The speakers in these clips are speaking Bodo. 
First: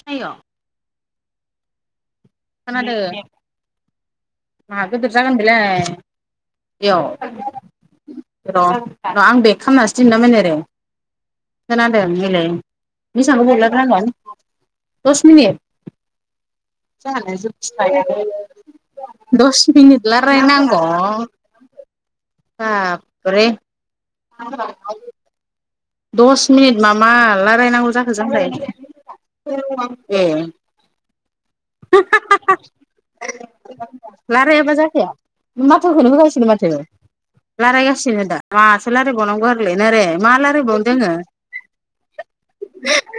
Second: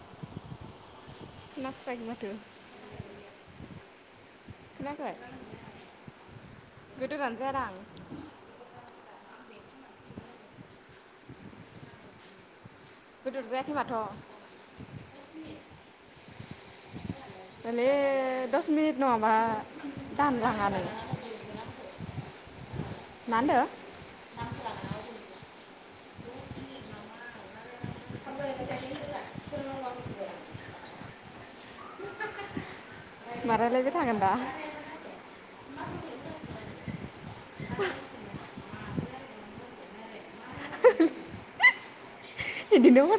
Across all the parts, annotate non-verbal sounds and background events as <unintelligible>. सिनायो नास्रायनि माथो खोनादो मा गिदिर खोनायाखै जागोन बेलाय बेयाव रां र' र' आं बेग खालामनासो दोनदोंमोनओरै खोनादों मिलाय गोदोर जायाखै माथ' बिसां <unintelligible> दस मिनिट। <inaudible> दले दस मिनिट नङाबा दस मिनिट दानलाङानो। <inaudible> आ मा होनदो? <unintelligible> दस मिनिट मा मा लारायनांगौ जाखो जोंलाय? ए हा हा हा हा मा रायलायबाय थागोन दा लारायाबा जाखाया माथोखौनो होगासिनो माथो। रायलायगासिनो दा माथो रायलायबावनांगौ आरोलैनो रे मा रायलायबावनो दोङो? बिदिनो हर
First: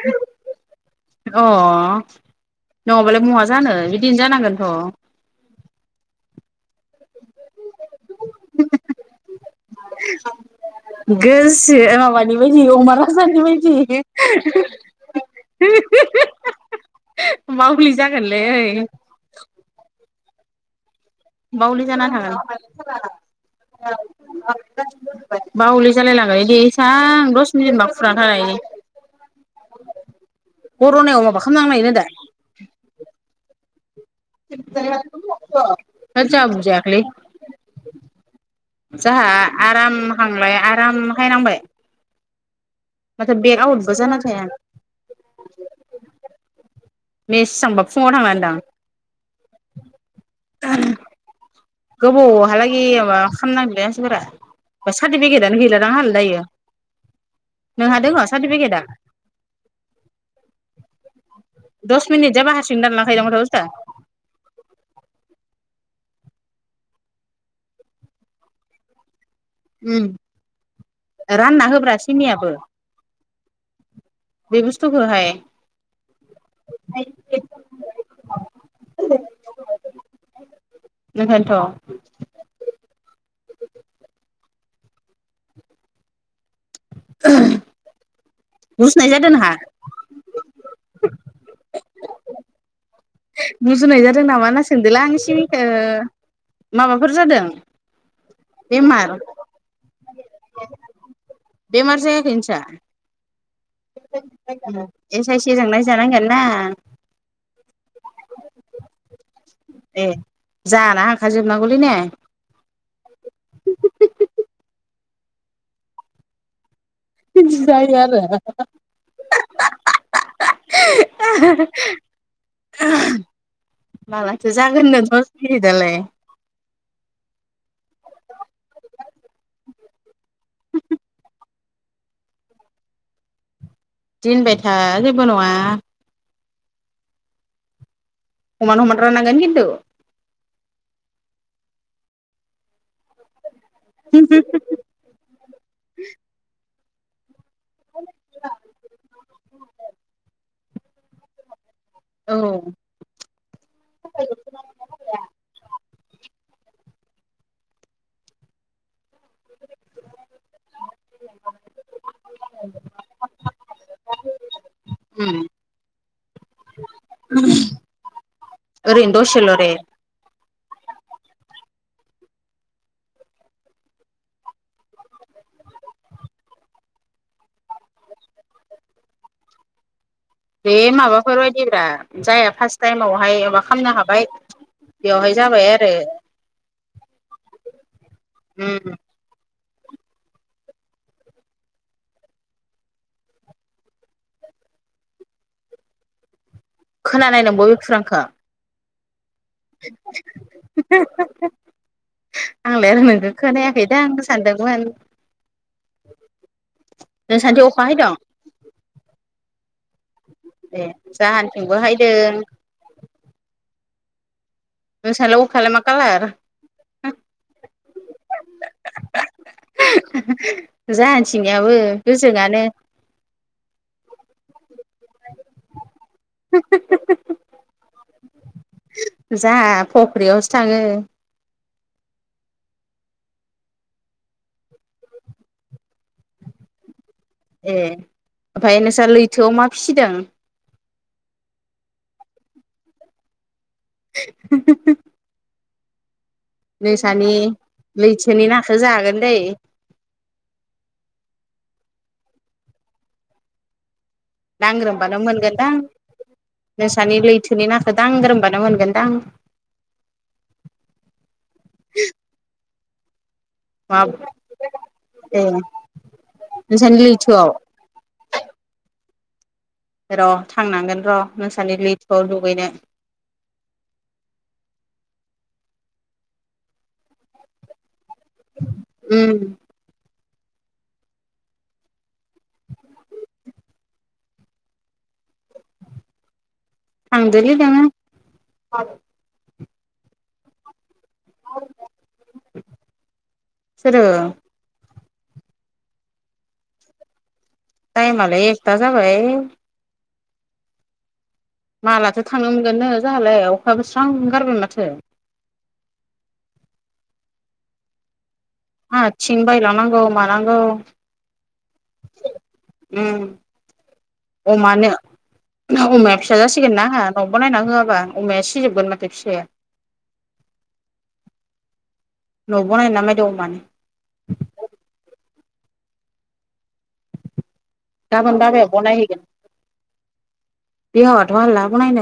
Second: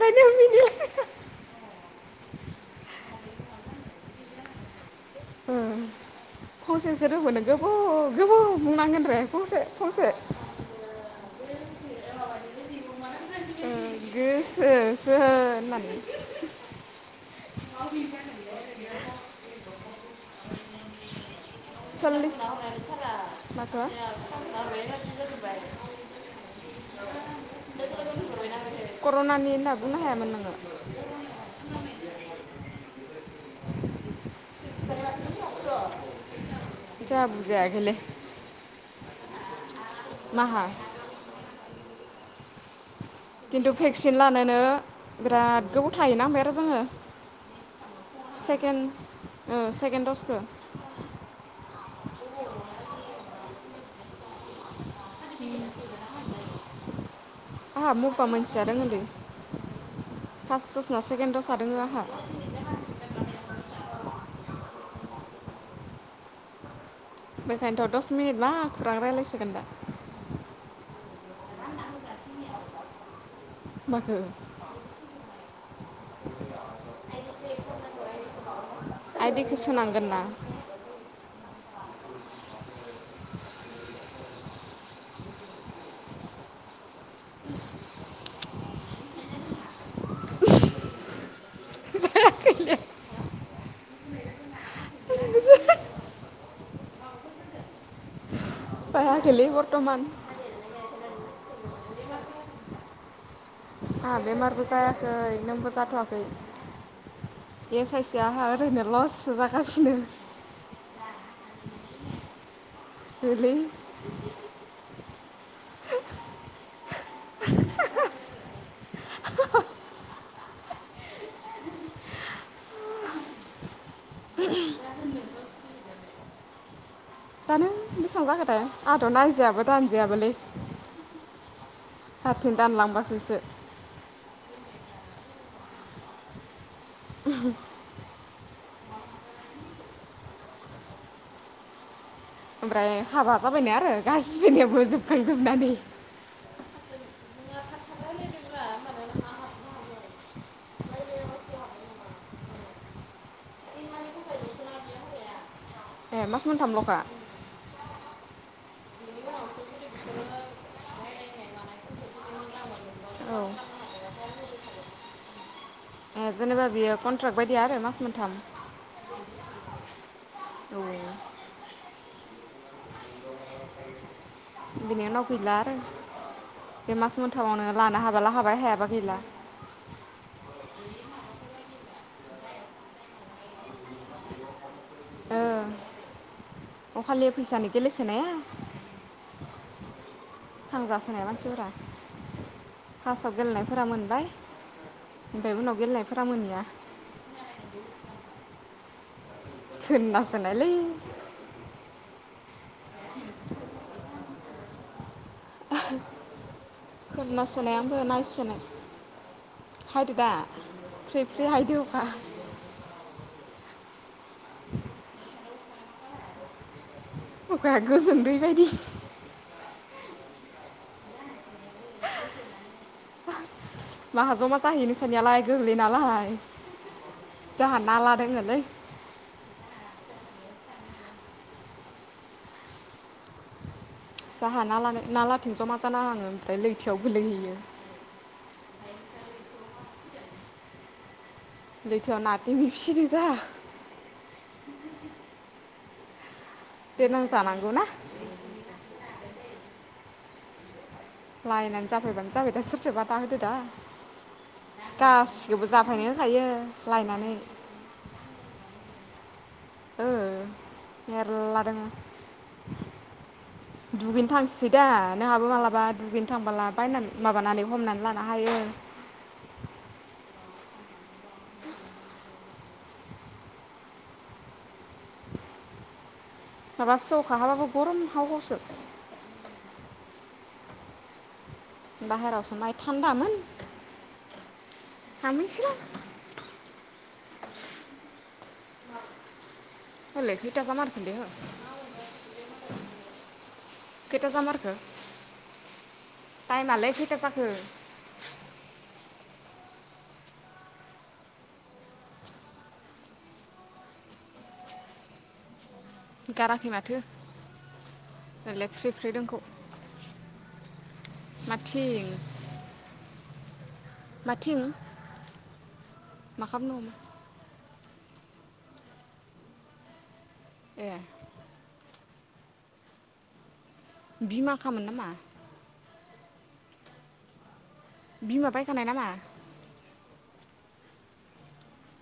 अ नङाबालाय महा जानो बिदिनो जानांगोनथ'। फंसेसो रोंबोनो गोबौ गोबौ बुंनांगोन रे फंसे फंसे। गोसो माबानि बायदि अमाराजानि ओ बायदि। गोसोसो होननानै। मावबोलि जागोनलै ओइ। बावलि जानानै सल्लिस माखो थागोन बावलि जालायलाङो ऐदि सां दस मिनिट मा खुरांहै ब कर'नानि होनना बुंनो हायामोन नोङो कर'नायाव माबा खालामनायनो दा। होथ जोंहा बुजायाखैलै। जोंहा बुजायाखैलै जाहा आराम हांलाय माहा आराम हाय नांबाय। खिन्थु आवटबो भेक्सिन जाना थाया लानोनो बिराद गोबाव थाहैनांबाय आरो जोङो। मेसेबांबा फुङाव थांनानै दां सेकेड ओ सेकेणड दस्थखौ। <unintelligible> गोबावहालागै माबा खालामनांदोंलै मानसिफोरा। सार्टिफिकेटआनो गैलादां आंहालाय दायो। आंहा नोंहा दोङो मबेबा मोनसेआ सार्टिफिकेटआ दङलै फार्स्टस ना सेकेणडआ दोंड़ो आंहा। दिहुननान लागायो दां माथो बे बुसथुआ। बेखायनोथ' दस मिनिट मा खुरां रायलाय सोगोन दा? उम रानना होब्रा सिनियाबो। माखो? बे बुस्थुखौहाय <unintelligible> आइ दिखौ सोनांगोन ना? बेखायनोथ'। गुजुनाय जादों नोंहा? जायाखैलै गुजुनाय जादों नामा होना सोंदोंलां आं सिमिखो? माबाफोर जादों? बेमार जायाखैलै बर्थमान। बेमार जायाखै नोंसा? आंहा बेमारबो जायाखै एस आइ सि जों नोंबो जाथ'वाखै। नायजानांगोन ना एस आइसो आंहा ओरैनो लससो जागासिनो। ए जाना हांखा जोबनांगौलै ने? औ लै। बिदि जायो आरो <unintelligible> मालाथो जागोननो दस्थ मिनिट आलाय? जानो बेसेबां जाखोथाय आंहाथ' नायजायाबो दानजायाबोलै। हारसिं दानलांबासोसो। दिनबाय था जेबो नङा। <unintelligible> हमान-हमान राननांगोन खिन्थु। ओमफ्राय हाबा जाबायनो आरो गासैनियावबो जोबखांजोबनानै। <inaudible> औ <unintelligible> ऐ मास मोनथामल'खा? <inaudible> औ। <inaudible> ओम। ए जेनेबा बियो कन्ट्राक्ट बायदिया आरो मास मोनथाम। ओरैनो द'सेल' दे। औ बिनि उनाव गैला आरो बे मास मोनथामावनो लानो हाबाला हाबाय हायाबा गैला। बे माबाफोर बायदिब्रा जायहा फार्स्ट टाइमावहाय माबा खालामनो हाबाय। बेवहाय ओ जाबाय आरो। अखालि फैसानि गेलेसोनाया। ओम। थांजासोनाय मानसिफोरा। फार्स्टआव गेलेनायफोरा मोनबाय, ओमफ्राय उनाव गेलेनायफोरा मोनैया। खोनानायदोंं बबे खुरांखौ। थोनदासनायलै। आंलाय आरो नोंखौ खोनायाखै दां आं सानदोंमोन। नोंसानिथिं अखा खोनासोनायानोबो हायदों नायसनाय। ए हायदो जाहानिथिंबो अखा हायदों। नोंसालाय अखालाय मा खालार? अखाया गोजोन दै बायदि। जानोथिनायाबो गोजोङानो। माहा जमा जाहैनोंसनियालाय गोग्लै नालाय जोंहा नाला दोङलै। जोहा फख्रियावसो थाङो। जोहा नाला नालाथिं ज'मा जाना ओमफ्राय लैथोयाव गोग्लैहैयो। ए ओमफ्राय नोंस्रा लैथोआव मा फिसिदों। लैथोयाव ना थेमि फिसिदों जोंहा <unintelligible> देनां नोंसानि जानांगौ ना लैथोनि नाखौ जागोन दै। लायनानै जाफैबानो जाबाय दा सोरथो बादा होदो दा। दांग्रोमबानो गासिखौबो मोनगोनदां जाफायनो होखायो नोंसानि लायनानै लैथोनि नाखौ दांग्रोमबानो मोनगोनदां। ओं मेरला दं। मा दुगैनो थांसैदा ए नोंहाबो मालाबा दुगैनो थांबला नोंसानि बायनानै लैथोआव माबानानै हमनानै ला हायो र' थांनांगोन र' नोंसानि लैथैयाव दुगैनो। माबा सेवखाबाबो गरम हावा हावसो। उम। बाहेरायावसो माइ थान्दामोन थांफिनसैलां। थांदै दङो। <unintelligible> अ लेखैथा ज मार फलि हो। सोरो <unintelligible> खैथा जामारखो। टाइमालै खैथा जाखो। टाइमालाय एकथा जाबाय। मालाथो' थांनो मोनगोननो जोंहालाय अखायाबो स्रां गारबाय माथो। गाराखै माथो। दालाय फ्रि आहा थिं बायलां नांगौ मानांगौ। मा थिं उम माथिं अमानो अमाया फिसा मा जासिगोन खालामनो ना हमो आंहा। न' बानायना होयाबा अमाया सिजोबगोन माथो फिसाया। ए। न'बनायना मायदं मे। <unintelligible> बिमाखामोन नामा। गाबोन बिमा बाबाया बायखानाय नामा बनायहैगोन। हालला ब नाय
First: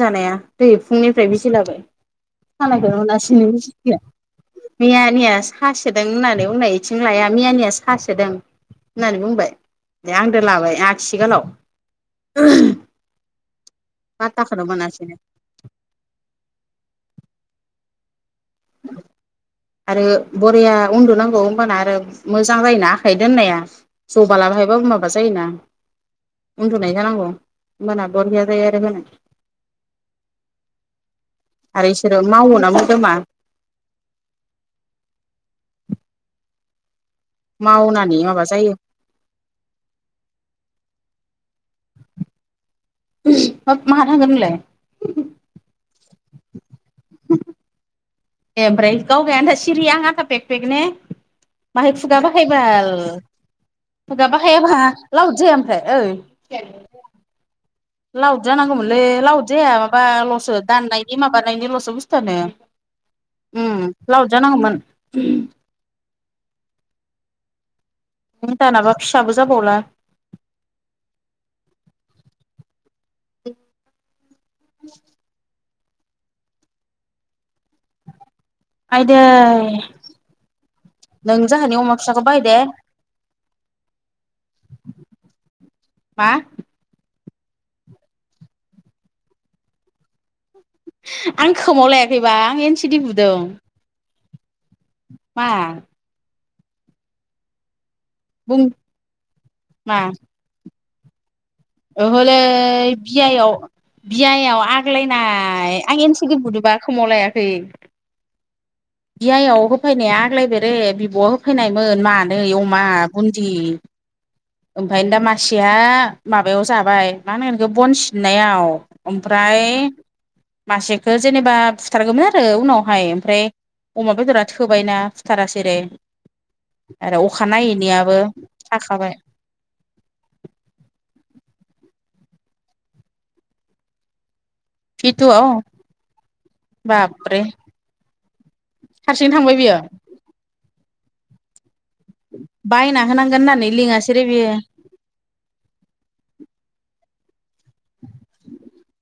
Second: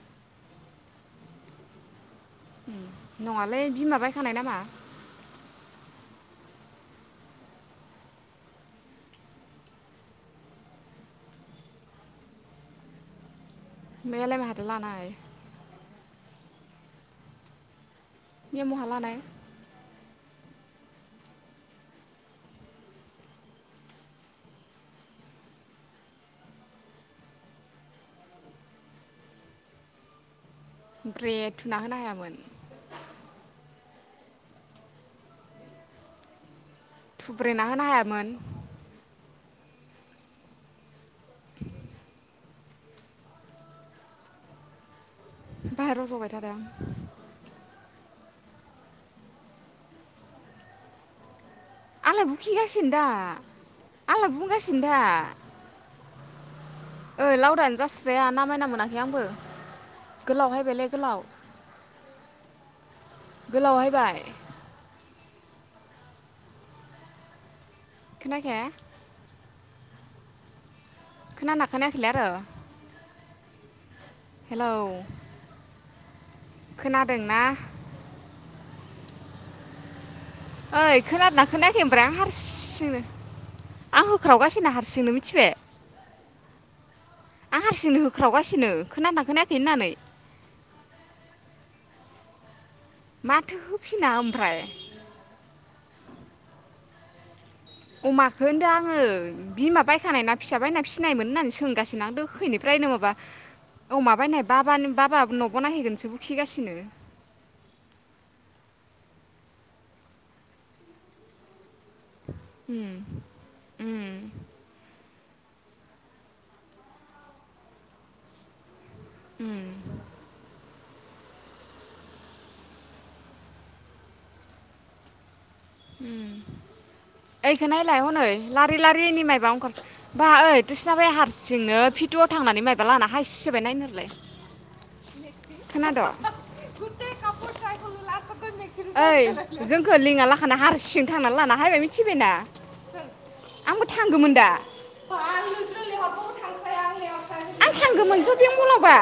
जायो दै <unintelligible> फुंनिफ्राय बिसिलाबाय। <unintelligible> नङालै बिमा बायखानाय नामा मियानिया सासोदों होननानै उननाय इथिं लाया मियानिया सासोदों। होननानै बुंबाय दे आंद लाबाय आथिगालाव। मैयालाय माहाथो लानाय <unintelligible> मोया महालानाय आरो बरिया उन्दुनांगौ होमबाना आरो मोजां जायोना आखाइ दोननाया जबालाबाय हायबा माबा जायोना उन्दुनाय जानांगौ होमबाना बरैया जायो आरो होनो। ब्रे थुना आरो होनो इसोरो हायामोन मावो ना मोनदोमा थुब्रेना होनो मावनानै हायामोन माबा जायो। <inaudible> माहा थांगोन नोंलाय बाहेराव जबाय थादों। ए ओफ्राय गाव गाय सिरि आंहा पेक पेक ने। माहाय खुगा आंलाय बुखिगासिनो बाहायबाल दा खुगा आंलाय बुंगासिनो दा बाहायबाल लाव जाया ओमफ्राय ओइ ओइ लावदां जास लावद जानांगौमोनलै लावद जाया गोलाव माबाल'सो हायबायलै गोलाव दाननायनि माबानायनिल'सो बुस्थुआनो। गोलाव उम हायबाय लावद जानांगौमोन। <inaudible> नों खोनायाखै दानाबा फिसाबो जाबावला। खोनाना खोनायाखैलै आरो हेलौ! खोनादोंना? आदै। ओइ खोनादोंना खोनाखै ओमफ्राय आं फिसाखौ बायदे हारसिंनो आं होख्रावगासिनो हारसिंनो मिथिबाय। मा? आं हारसिंनो होख्रावगासिनो खोनाना खोनाया होननानै। आं खोमाव लायाखैबा सि डि बुदों माथो होफिना ओमफ्राय, मा? अमाखौ बुं होनदों आङो बिमा मा बायखानाय ना फिसा बायना फिसिनायमोन होननानै सो गासिनो आं ओहोलै दहायनिफ्रायनो माबा, बियायाव औ अमाबायनाय बियायाव बाब बाबानि न'बानाय आग्लायनाय आं नहैगोनसो एन सि डि बुखिगासिनो। बुदोबा खोमाव लायाखै बियायाव होफैनाया आग्लाय फेरो बिब'आ होफैनायमोन मानै अमा बुन्दि। ओमफ्राय दा मासेया माबायाव जाबाय माहोनो बिखौ बन सिननायाव। ओमफ्राय मासेखो जेनेबा फुथारगौमोन आरो उनावहाय ओमफ्राय। अमा बेदरा थोबायना। बुथारासे रे ओखौ नायलाय हनै लारि थाखाबाय लारिनि माइबा ओंखारसै बा ओइ <unintelligible> हारसिंनो फिटुआव थांनानै मायबा लाना फैसोबाय नायनोलाय। फिटुआव खोनादो। बाबरे ओइ हारसिं थांबाय बियो जोंखौ लिङा ला खाना हार सिं थांनानै लाना फैबायना मिथिबायना। बायना होनांगोन होननानै आंबो लिंहासैरै थांगौमोन दा बियो। बाल नोंसोरो लेहरबाबो आं थांगौमोन सोफिं म'लावबा।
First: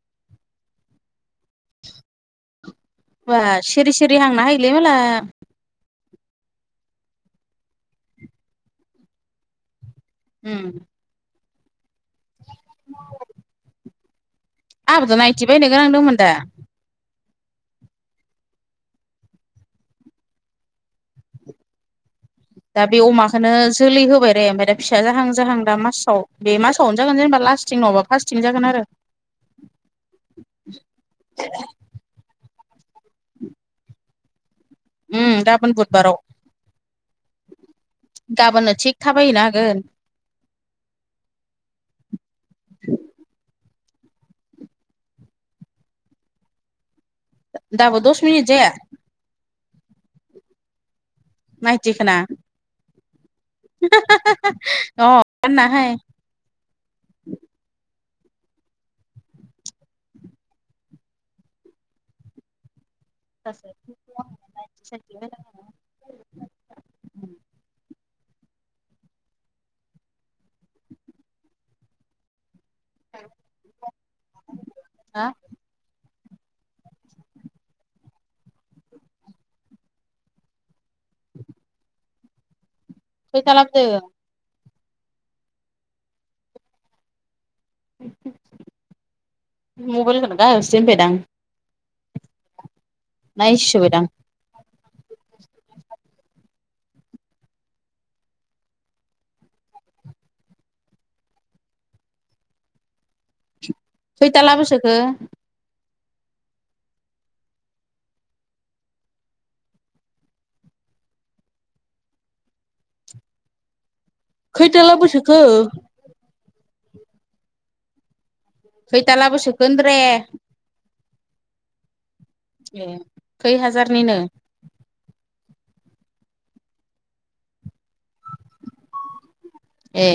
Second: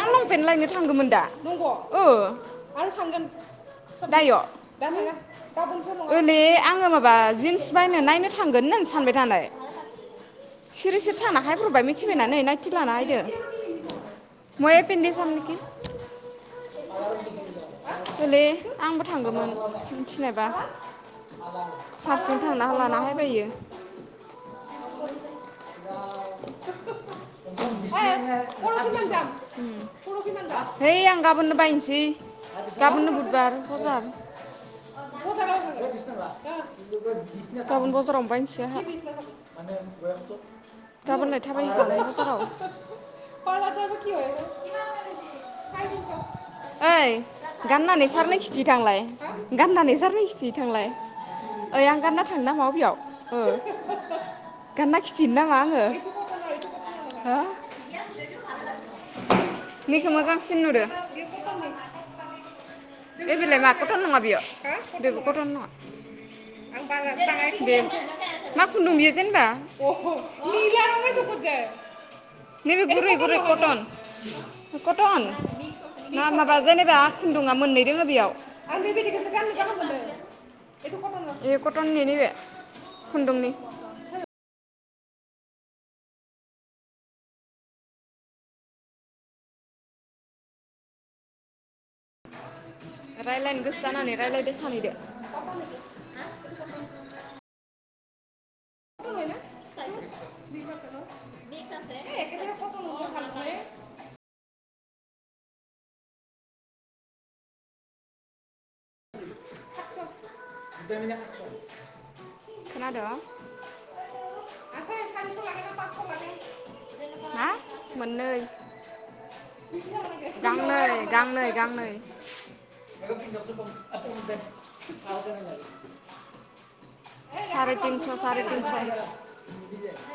आं लंफेन लायनो थांगौमोन दा नंगौ ओ आं थांगोन। बा सिरि सिरि दायो‌ हांना हायोलै दा माला मोना। ओलै आङो माबा जिन्स बायनो नायनो थांगोन होनानै सानबाय थानाय। उम सिरि सिरि थाना फैब्र'बबाय मिथिबायना नै नायटि लाना फैदो। <unintelligible> आंहाबोथ' नायथि बायनो गोनां दंमोन दा आंबो थांगौमोन मिथिनायबा। हारसिं थांना। दा बे लाना हायबायो अमाखौनो जोलै होबाय रे ओमफाय दा फिसा जाहां जाहां दा मासाव। बे मासावनो जागोन जेनेबा लास्टिं नङबा फार्स्थि जागोन आरो हैइ आं गाबोननो बायनोसै गाबोननो बुधबार ब'जार। उम गाबोन बुधबाराव <unintelligible> गाबोन ब'जारावनो बायनोसै गाबोननो आंहा। थिग थाबायहैनो हागोन गामोनलाय थाबाय होबालाय ब'जाराव। ओइ। दाबो गाननानै दस सारनो मिनिट खि जाया गाननानै सारनो खिथिहैथांलाय ओइ आं नायथिखोना गानना थाङो नामा वबेयाव ओ गानना खिथिहैनो नामा आंङो गाननाहाय हो निखौ मोजांसिन नुदो <unintelligible> नैबेलाय मा कटन नङा बेयाव बेबो कटन नङा <unintelligible> मा खुन्दुं बियो जेनबा <unintelligible> नैबे गुरै गुरै कटन कटन हा नां माबा जेनेबा खुन्दुंआ मोननै <unintelligible> खुन्दुंनि फैसा लाबोदों मबाइल खोनो गाहायावसो दोनबायदां रायज्लायनो गोसो नायसोबायदां जानानै रायज्लायदो सानैदो <unintelligible> खैथा लाबोसोखो खोनाद' खैथाला बोसोखो? हा मोननै खैथाला बोसोखो होनदोरे गांनै गांनै गांनै खै हाजारनिनो <unintelligible> सारे तिनस' सारे तिनस' नो ए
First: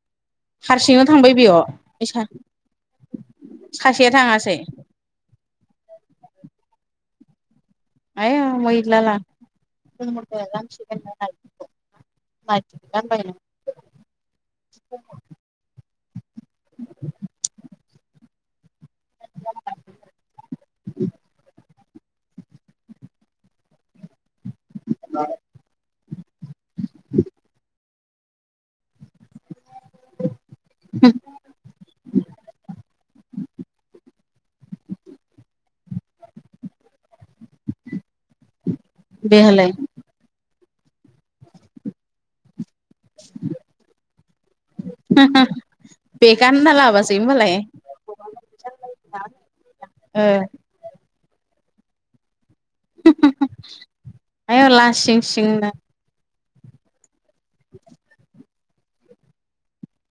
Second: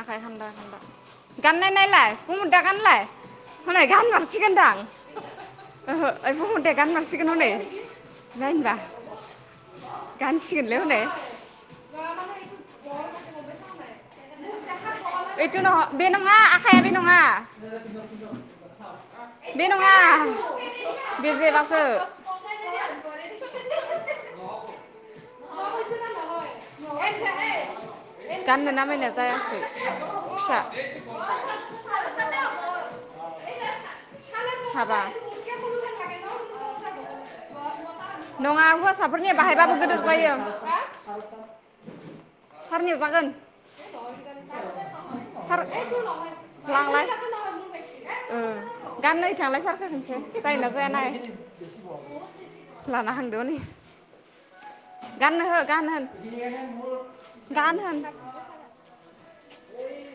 आखाइ खन्दा हारसिंनो थांबाय गाननाय नायलाय बेयाव कमुरदा गानलाय हनै सासेया थाङासै गानमारसिगोनदां ओहो आइ बुंह दे गानमारसिगोन ह'नै नायनोबा गानसिगोनलै हनै <unintelligible> <unintelligible> <unintelligible> बे नङा आखाइआ बे नङा बे नङा बेजेब <unintelligible> <unintelligible> गाननो नामायनाय जायासै <unintelligible> फिसा <unintelligible> हाबा नङा हुवासा फोरनिया बेहालाय बाहायबाबो गोदोर जायो सारनियाव जागोन सार एटु नहय बेगानो होनना लांलाय लाबोआसै होनबालाय सार गान्नाय हैथांलाय सारखो खोनसो ओ जायोना जाया नाय लाना हांदोमोन इयो आयौ लासिं गाननो हो सिंनो गान होन <unintelligible> गान होन